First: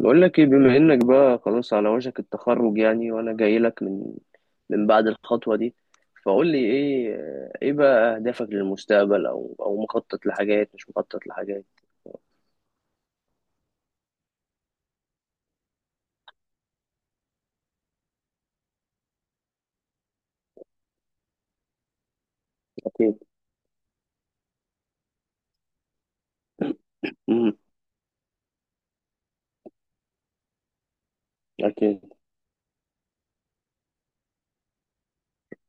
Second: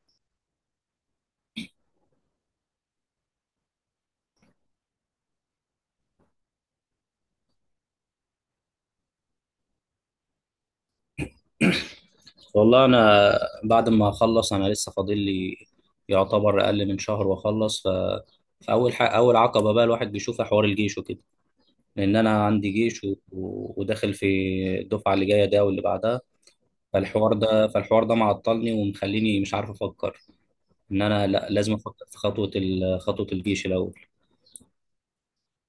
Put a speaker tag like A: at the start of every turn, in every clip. A: بقول لك ايه؟ بما انك بقى خلاص على وشك التخرج يعني وانا جاي لك من بعد الخطوة دي. فقول لي ايه، ايه بقى اهدافك للمستقبل؟ او مخطط لحاجات مش مخطط لحاجات؟
B: والله انا بعد ما اخلص انا لسه فاضل لي يعتبر اقل من شهر واخلص، فاول حق اول عقبه بقى الواحد بيشوفها حوار الجيش وكده. لان انا عندي جيش و...
A: اكيد.
B: و- وداخل في الدفعه اللي جايه ده واللي بعدها. فالحوار
A: امم.
B: ده فالحوار ده معطلني ومخليني مش عارف افكر ان انا لا لازم
A: اكيد.
B: افكر في خطوه الجيش الاول.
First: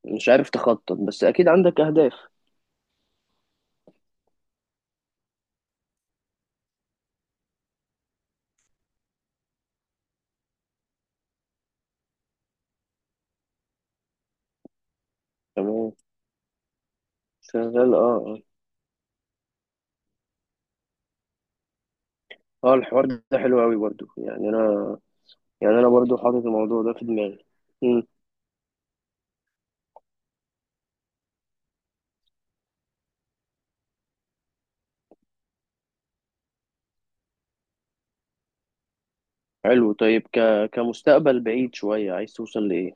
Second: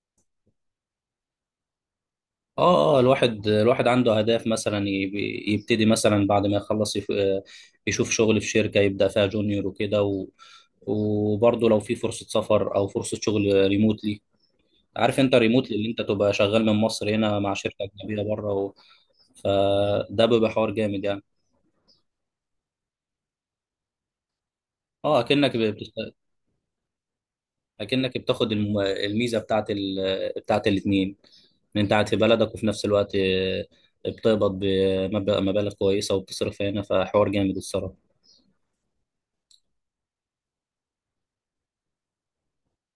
A: مش عارف تخطط بس اكيد عندك اهداف.
B: اه، الواحد عنده اهداف، مثلا يبتدي مثلا بعد ما يخلص يشوف شغل في شركة يبدأ فيها جونيور وكده، و... وبرضه لو في فرصة سفر او فرصة شغل ريموتلي. عارف انت ريموتلي اللي
A: تمام.
B: انت تبقى شغال من مصر هنا مع شركة
A: شغال. اه،
B: اجنبية
A: اه.
B: بره، و... فده بيبقى حوار جامد يعني.
A: آه، الحوار ده حلو قوي برضو، يعني انا.
B: اه اكنك
A: يعني انا
B: بتست...
A: برضو حاطط الموضوع ده في دماغي. امم.
B: اكنك بتاخد الميزة بتاعت بتاعت الاتنين، ان انت قاعد في بلدك وفي نفس الوقت، بتقبض مبالغ كويسة وبتصرف هنا، فحوار جامد الصراحة.
A: حلو. طيب، كمستقبل بعيد شوية عايز توصل لايه؟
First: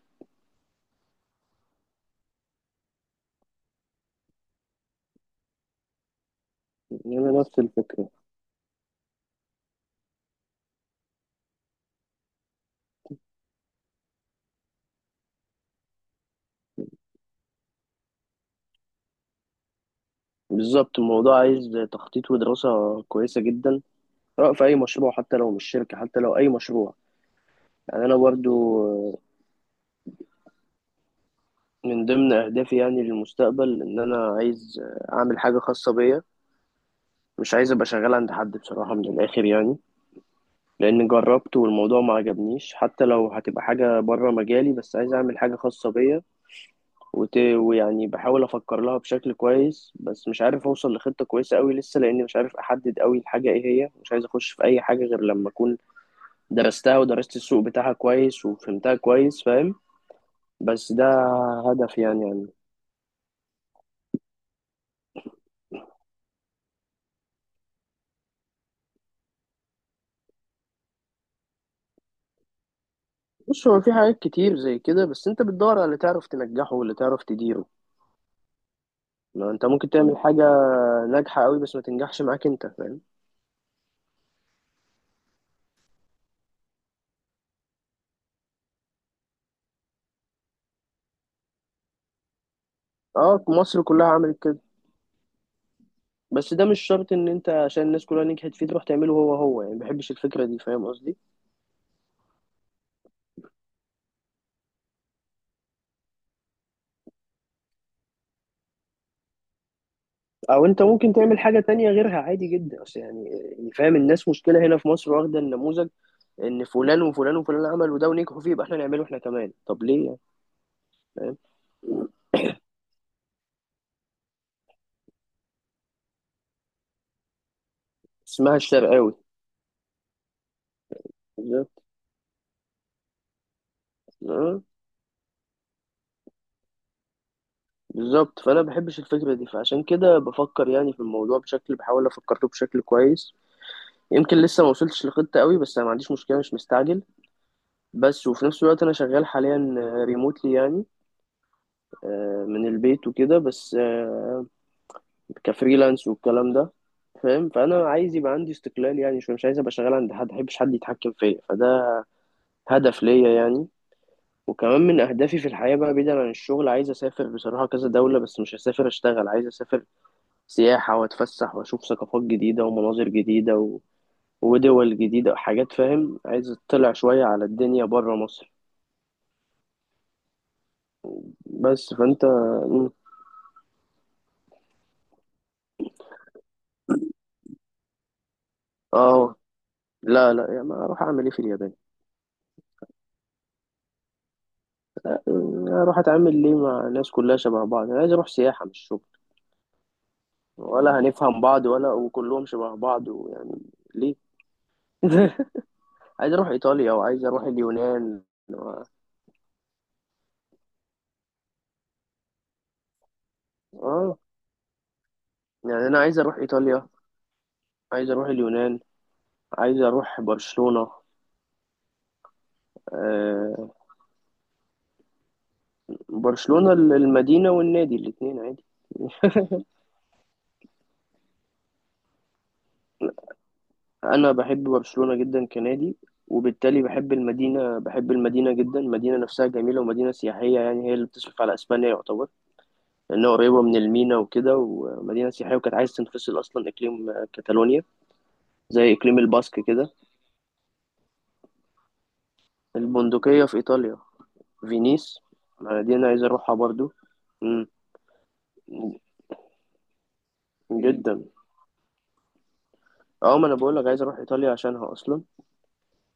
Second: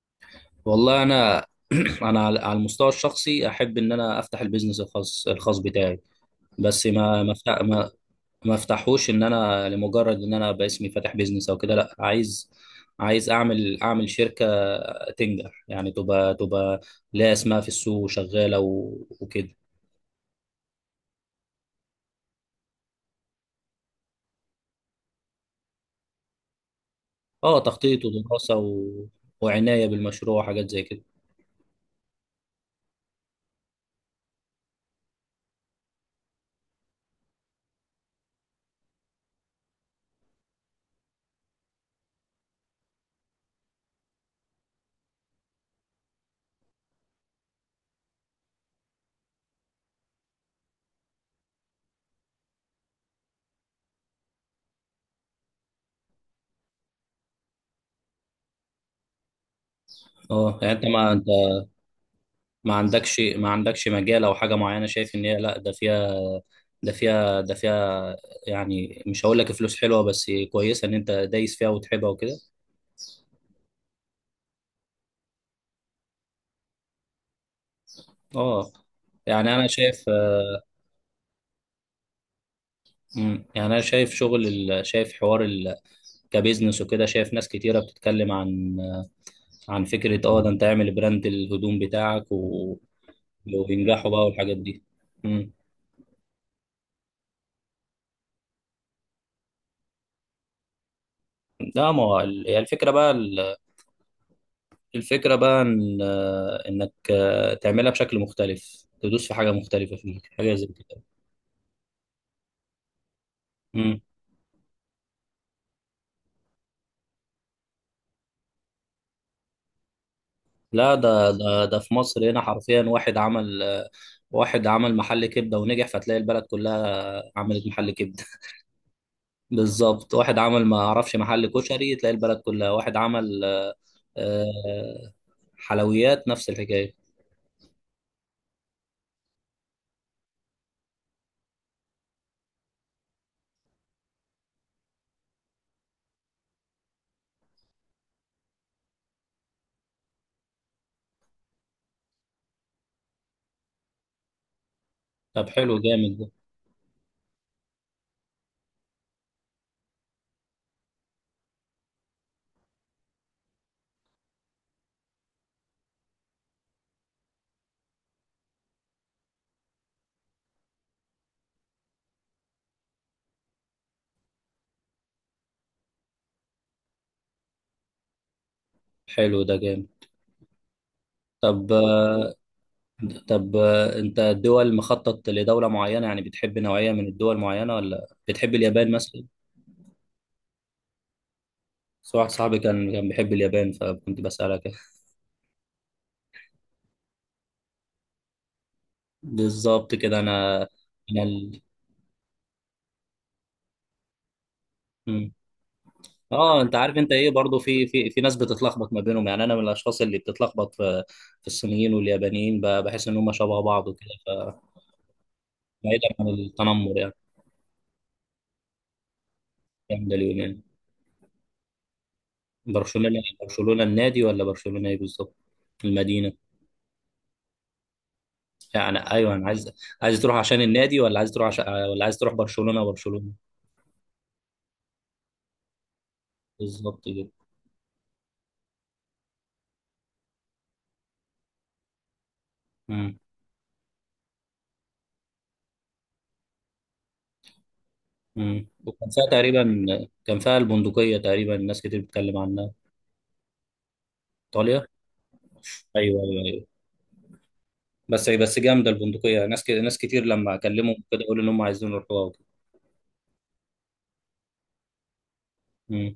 B: والله انا انا على المستوى الشخصي احب ان انا افتح البيزنس الخاص بتاعي. بس
A: يعني
B: ما ما
A: انا نفس
B: أفتح- ما
A: الفكرة.
B: ما افتحوش ان انا لمجرد ان انا باسمي فاتح بيزنس او كده. لا، عايز اعمل شركه تنجح، يعني تبقى ليها اسمها في السوق وشغاله، وكده.
A: بالظبط، الموضوع عايز تخطيط ودراسة كويسة جدا. سواء في أي مشروع، حتى لو مش شركة، حتى لو أي مشروع.
B: اه، تخطيط
A: يعني أنا برضو،
B: ودراسه وعنايه بالمشروع وحاجات زي كده.
A: من ضمن أهدافي يعني للمستقبل، إن أنا عايز أعمل حاجة خاصة بيا. مش عايز أبقى شغال عند حد بصراحة، من الآخر يعني. لأن جربت والموضوع ما عجبنيش، حتى لو هتبقى حاجة بره مجالي، بس عايز أعمل حاجة خاصة بيا. ويعني بحاول أفكر لها بشكل كويس، بس مش عارف أوصل لخطة كويسة أوي لسه، لأني مش عارف أحدد أوي الحاجة إيه هي. مش عايز أخش في أي حاجة غير لما أكون درستها ودرست السوق بتاعها كويس وفهمتها كويس، فاهم؟
B: اه يعني انت،
A: بس ده
B: ما انت
A: هدف يعني
B: ما عندكش مجال او حاجه معينه شايف ان هي، لا ده فيها ده فيها ده فيها يعني مش هقول لك فلوس حلوه بس كويسه، ان انت دايس فيها وتحبها وكده.
A: بص، هو في حاجات كتير زي كده، بس انت بتدور على اللي تعرف تنجحه واللي تعرف تديره.
B: اه
A: ما
B: يعني
A: انت
B: انا
A: ممكن
B: شايف.
A: تعمل حاجة ناجحة قوي بس ما تنجحش معاك، انت فاهم؟
B: يعني انا شايف كبزنس وكده. شايف ناس كتيره بتتكلم عن فكره، اه ده انت اعمل براند الهدوم بتاعك
A: اه، مصر كلها
B: وينجحوا بقى
A: عملت
B: والحاجات
A: كده.
B: دي. مم.
A: بس ده مش شرط ان انت عشان الناس كلها نجحت فيه تروح تعمله هو هو، يعني ما بحبش الفكرة دي، فاهم قصدي؟
B: لا، ما هو ال- هي الفكره بقى الفكرة بقى إن، إنك تعملها بشكل مختلف، تدوس في حاجة مختلفة، فيه حاجة
A: او
B: زي
A: انت
B: كده.
A: ممكن تعمل حاجة تانية غيرها عادي جدا، اصل يعني فاهم،
B: مم.
A: الناس مشكلة هنا في مصر واخدة النموذج. ان فلان وفلان وفلان عملوا ده ونجحوا فيه، يبقى احنا نعمله احنا كمان، طب ليه يعني؟
B: لا ده
A: فاهم.
B: ده ده في مصر هنا حرفيا، واحد عمل محل كبدة ونجح، فتلاقي البلد كلها عملت محل كبدة.
A: اسمها الشرقاوي.
B: بالظبط، واحد عمل، ما أعرفش، محل
A: بالظبط.
B: كشري، تلاقي البلد كلها. واحد عمل
A: آه،
B: آه، حلويات، نفس الحكاية.
A: بالظبط، فانا بحبش الفكره دي، فعشان كده بفكر يعني في الموضوع بشكل، بحاول افكر له بشكل كويس. يمكن لسه ما وصلتش لخطه قوي، بس انا ما عنديش مشكله، مش مستعجل. بس وفي نفس الوقت انا شغال حاليا ريموتلي يعني، من البيت وكده، بس
B: طب حلو
A: كفريلانس
B: جامد ده.
A: والكلام ده، فاهم. فانا عايز يبقى عندي استقلال يعني شويه، مش عايز ابقى شغال عند حد، ما بحبش حد يتحكم فيا، فده هدف ليا يعني. وكمان من أهدافي في الحياة بقى، بعيدا عن الشغل، عايز أسافر بصراحة كذا دولة، بس مش هسافر أشتغل، عايز أسافر سياحة وأتفسح وأشوف ثقافات جديدة ومناظر جديدة ودول جديدة، حاجات، فاهم. عايز أطلع شوية على الدنيا برا مصر.
B: حلو ده جامد. طب
A: بس
B: آه،
A: فأنت. مم.
B: طب، انت الدول مخطط لدولة معينة؟ يعني بتحب نوعية من الدول معينة، ولا بتحب اليابان مثلا؟
A: آه، لا، لا، يعني ما أروح أعمل إيه في اليابان؟
B: بس واحد صاحبي كان بيحب اليابان، فكنت بسألك.
A: يعني أروح أتعامل ليه مع ناس كلها شبه بعض؟ أنا عايز أروح سياحة مش شغل.
B: بالظبط كده. انا
A: ولا
B: انا
A: هنفهم
B: ال...
A: بعض، ولا وكلهم شبه بعض، ويعني ليه؟
B: مم.
A: عايز أروح
B: اه، انت
A: إيطاليا،
B: عارف انت
A: وعايز
B: ايه؟
A: أروح
B: برضو في
A: اليونان
B: ناس
A: و...
B: بتتلخبط ما بينهم. يعني انا من الاشخاص اللي بتتلخبط في الصينيين واليابانيين، بحس ان هم شبه بعض وكده،
A: آه يعني انا
B: فبعيدا
A: عايز
B: عن
A: اروح ايطاليا،
B: التنمر يعني،
A: عايز اروح اليونان، عايز
B: الكلام ده
A: اروح
B: اليومين.
A: برشلونة.
B: برشلونة،
A: آه،
B: برشلونة النادي ولا برشلونة ايه بالظبط؟ المدينة.
A: برشلونة المدينة والنادي الاتنين عادي.
B: يعني ايوه، انا عايز، عايز تروح عشان النادي ولا عايز تروح عشان، ولا عايز تروح برشلونه برشلونه؟
A: انا بحب برشلونة جدا كنادي، وبالتالي
B: بالظبط كده.
A: بحب المدينة جدا. المدينة نفسها جميلة ومدينة سياحية، يعني هي اللي بتصرف على اسبانيا يعتبر.
B: امم
A: لانها قريبة من المينا وكده، ومدينة سياحية، وكانت عايز تنفصل اصلا، اقليم كاتالونيا. زي
B: وكان
A: اقليم
B: فيها
A: الباسك
B: تقريبا،
A: كده.
B: كان فيها البندقيه تقريبا، ناس كتير بتتكلم عنها.
A: البندقية في ايطاليا،
B: ايطاليا.
A: فينيس، المدينة
B: ايوه
A: عايز
B: ايوه
A: اروحها
B: ايوه.
A: برضو. مم.
B: بس جامده البندقيه، ناس كتير لما اكلمهم كده
A: جدا.
B: يقولوا ان هم عايزين يروحوها وكده.
A: اه، ما انا بقول لك عايز اروح ايطاليا عشانها اصلا.
B: امم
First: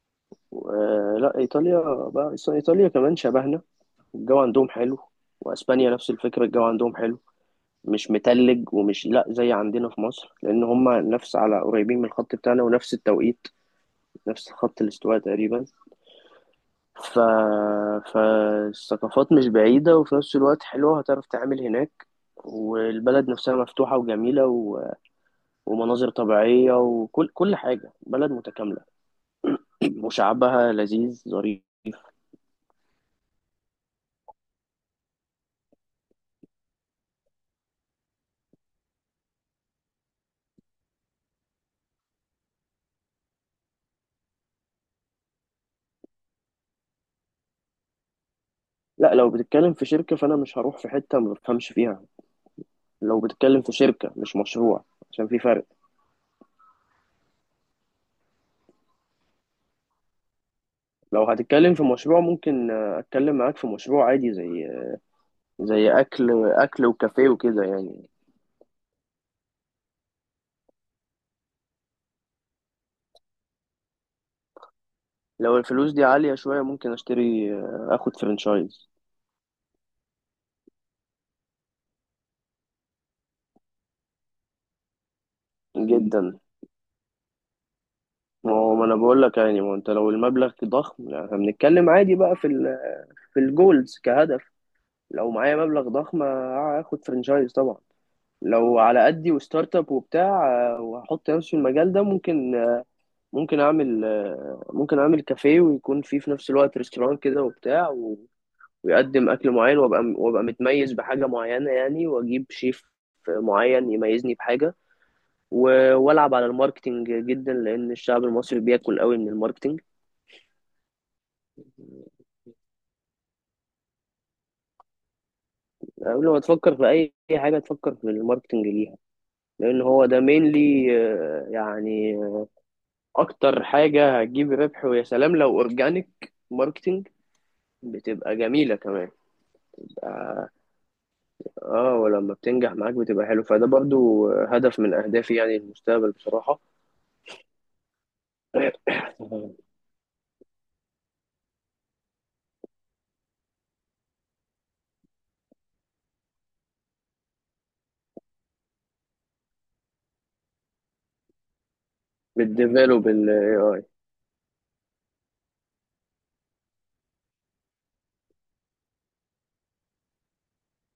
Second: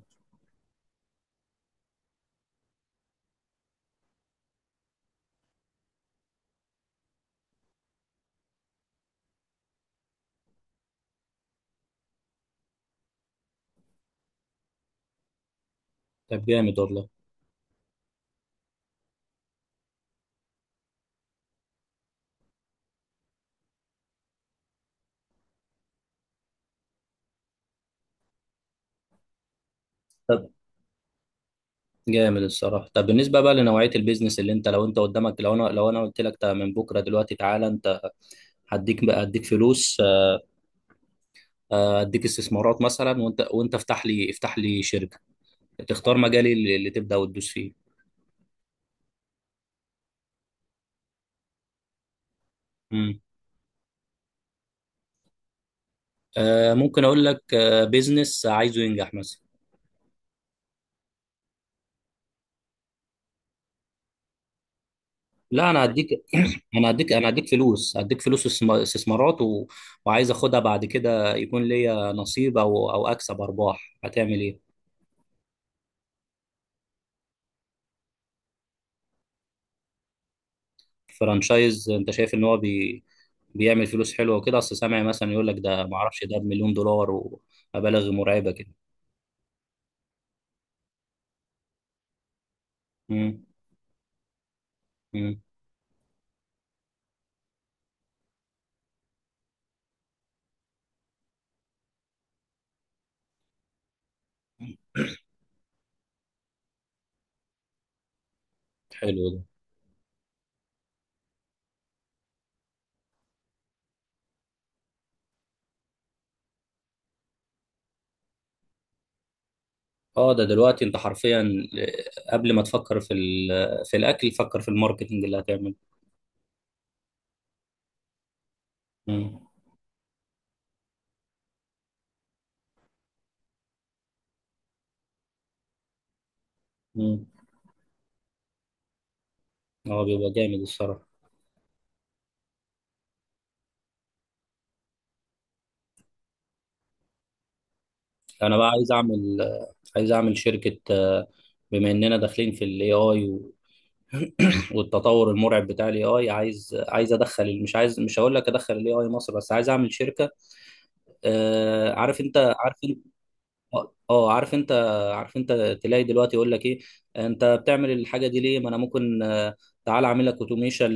A: لا، ايطاليا بقى أصل ايطاليا كمان شبهنا. الجو عندهم حلو. واسبانيا نفس الفكره، الجو عندهم حلو. مش متلج ومش لا زي عندنا في مصر، لان هم نفس على قريبين من الخط بتاعنا، ونفس التوقيت. نفس خط الاستواء تقريبا.
B: طب جامد والله.
A: ف... فالثقافات مش بعيده، وفي نفس الوقت حلوه هتعرف تعمل هناك. والبلد نفسها مفتوحه وجميله ومناظر طبيعيه، وكل حاجه، بلد متكامله.
B: طب
A: وشعبها لذيذ ظريف.
B: جامد الصراحه. طب بالنسبه بقى لنوعيه البيزنس، اللي انت، لو انت قدامك، لو انا قلت لك، طب من بكره دلوقتي تعالى انت، هديك فلوس، اديك استثمارات مثلا، وانت افتح لي شركه تختار مجالي اللي تبدا وتدوس فيه.
A: لا، لو بتتكلم في شركة فأنا مش هروح في حتة ما بفهمش فيها. لو
B: مم.
A: بتتكلم في شركة مش مشروع، عشان في فرق.
B: ممكن اقول لك، بيزنس عايزه ينجح مثلا.
A: لو هتتكلم في مشروع، ممكن أتكلم معاك في مشروع عادي، زي
B: لا، انا
A: زي
B: هديك
A: أكل أكل
B: انا هديك انا
A: وكافيه
B: هديك
A: وكده
B: فلوس
A: يعني.
B: هديك فلوس استثمارات، وعايز اخدها بعد كده يكون ليا نصيب، او اكسب ارباح. هتعمل ايه؟
A: لو الفلوس دي عالية شوية، ممكن أشتري أخد فرنشايز.
B: فرانشايز. انت شايف ان هو بيعمل فلوس حلوه وكده؟ اصل سامع مثلا يقول لك، ده ما اعرفش، ده
A: جدا.
B: بمليون دولار ومبالغ مرعبه
A: ما
B: كده.
A: هو ما أنا بقول لك يعني، ما هو أنت لو المبلغ ضخم، لا، احنا بنتكلم عادي بقى في
B: مم.
A: الجولز كهدف. لو
B: مم.
A: معايا مبلغ ضخم، هاخد فرنشايز طبعا. لو على قدي وستارت اب وبتاع، وهحط نفسي في المجال ده، ممكن آه، ممكن اعمل آه، ممكن اعمل كافيه ويكون فيه في نفس الوقت ريستوران كده وبتاع
B: حلو
A: ويقدم
B: ده.
A: اكل معين، وابقى متميز بحاجه معينه يعني، واجيب شيف معين يميزني بحاجه. والعب على الماركتينج جدا، لان الشعب المصري بياكل قوي من الماركتينج.
B: اه، ده دلوقتي انت حرفيا، قبل ما تفكر في في الاكل، فكر في الماركتنج اللي هتعمله.
A: قبل ما تفكر في أي حاجه تفكر في الماركتنج ليها.
B: مم.
A: لان هو ده مينلي يعني، اكتر حاجة هتجيب ربح، ويا سلام لو اورجانيك ماركتينج
B: مم.
A: بتبقى جميلة كمان.
B: اه بيبقى جامد الصراحه.
A: اه ولما بتنجح معاك بتبقى حلو، فده برضو هدف من اهدافي يعني المستقبل بصراحة.
B: انا بقى عايز اعمل شركه، بما اننا داخلين في الاي اي، والتطور المرعب بتاع الاي اي، عايز ادخل، مش عايز، مش هقول لك ادخل الاي اي مصر، بس عايز اعمل شركه. آه، عارف انت عارف
A: بالديفلوب الاي اي.
B: عارف انت، تلاقي دلوقتي يقول لك ايه، انت بتعمل الحاجه دي ليه؟ ما انا ممكن، تعال اعمل لك اوتوميشن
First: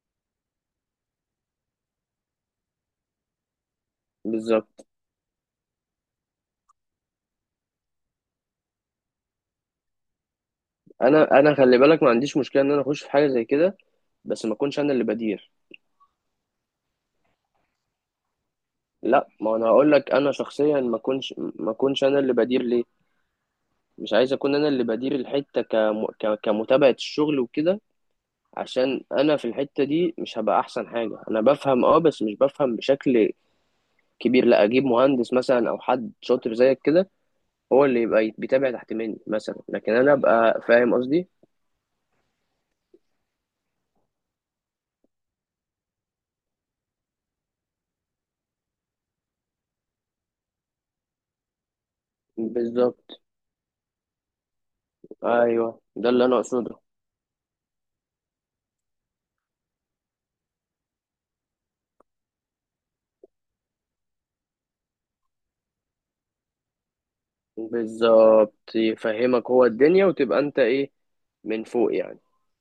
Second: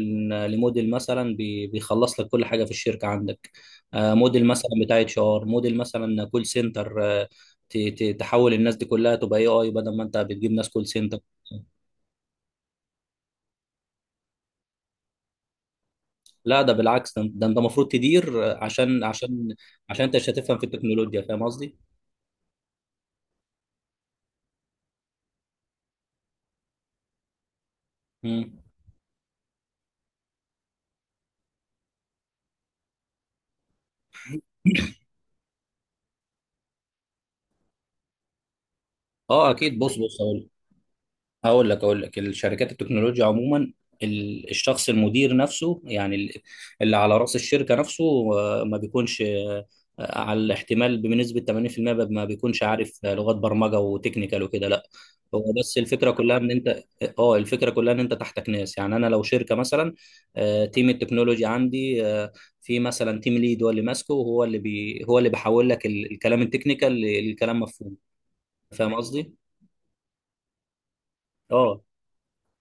B: لموديل مثلا بيخلص لك كل حاجه في الشركه عندك. موديل مثلا
A: بالظبط.
B: بتاع اتش ار، موديل مثلا كول سنتر، تحول الناس دي كلها تبقى اي اي، بدل ما انت بتجيب ناس كول سنتر.
A: انا خلي بالك، ما عنديش مشكله ان انا اخش في حاجه زي كده، بس ما اكونش انا اللي بدير.
B: لا، ده بالعكس، ده ده انت المفروض تدير،
A: لا، ما انا هقول
B: عشان
A: لك
B: انت مش
A: انا
B: هتفهم في
A: شخصيا ما
B: التكنولوجيا.
A: اكونش
B: فاهم
A: ما
B: قصدي؟
A: اكونش انا اللي بدير ليه. مش عايز اكون انا اللي بدير الحته، كمتابعه الشغل وكده.
B: مم.
A: عشان انا في الحتة دي مش هبقى احسن حاجة، انا بفهم اه بس مش بفهم بشكل كبير، لا اجيب مهندس مثلا او حد شاطر زيك كده. هو اللي يبقى بيتابع تحت مني
B: اه
A: مثلا،
B: اكيد.
A: لكن
B: بص
A: انا
B: بص،
A: ابقى، فاهم قصدي.
B: هقول لك، اقول لك الشركات التكنولوجيا عموما، الشخص المدير نفسه، يعني اللي على راس الشركه نفسه، ما بيكونش على الاحتمال بنسبه 80%، ما بيكونش عارف
A: بالظبط.
B: لغات برمجه وتكنيكال وكده، لا. هو
A: ايوه
B: بس
A: ده
B: الفكره
A: اللي
B: كلها
A: انا
B: ان
A: اقصده.
B: انت اه الفكره كلها ان انت تحتك ناس. يعني انا لو شركه مثلا، تيم التكنولوجي عندي، في مثلا تيم ليد، هو اللي ماسكه، وهو اللي بي هو اللي بيحول لك الكلام التكنيكال لكلام مفهوم.
A: بالظبط،
B: فاهم قصدي؟
A: يفهمك هو الدنيا، وتبقى انت ايه، من
B: اه،
A: فوق يعني.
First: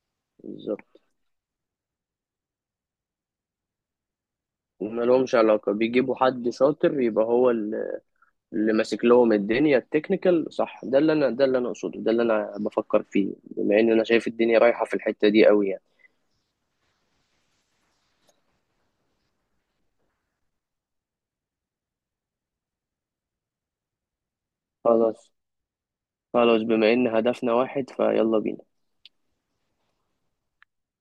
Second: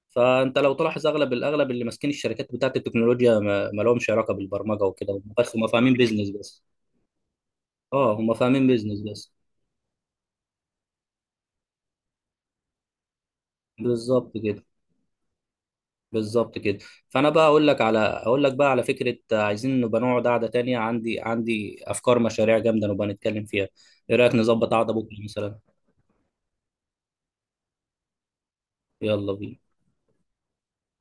B: فانت لو
A: بالظبط،
B: تلاحظ، اغلب اللي ماسكين الشركات بتاعت التكنولوجيا، ما لهمش علاقه بالبرمجه وكده. هم
A: ملهمش
B: بس، هم
A: علاقة،
B: فاهمين
A: بيجيبوا
B: بيزنس
A: حد
B: بس.
A: شاطر يبقى هو
B: اه، هم فاهمين
A: اللي
B: بيزنس
A: ماسك
B: بس.
A: لهم الدنيا التكنيكال، صح، ده اللي انا اقصده، ده اللي انا بفكر فيه، بما ان انا شايف
B: بالظبط
A: الدنيا
B: كده،
A: رايحة في الحتة دي قوي يعني.
B: بالظبط كده. فانا بقى اقول لك على، اقول لك بقى على فكره، عايزين نبقى نقعد قعده تانية، عندي افكار مشاريع جامده، نبقى نتكلم فيها. ايه رايك نظبط قعده بكره
A: خلاص،
B: مثلا؟
A: خلاص، بما ان هدفنا واحد، فيلا بينا.
B: يلا بينا.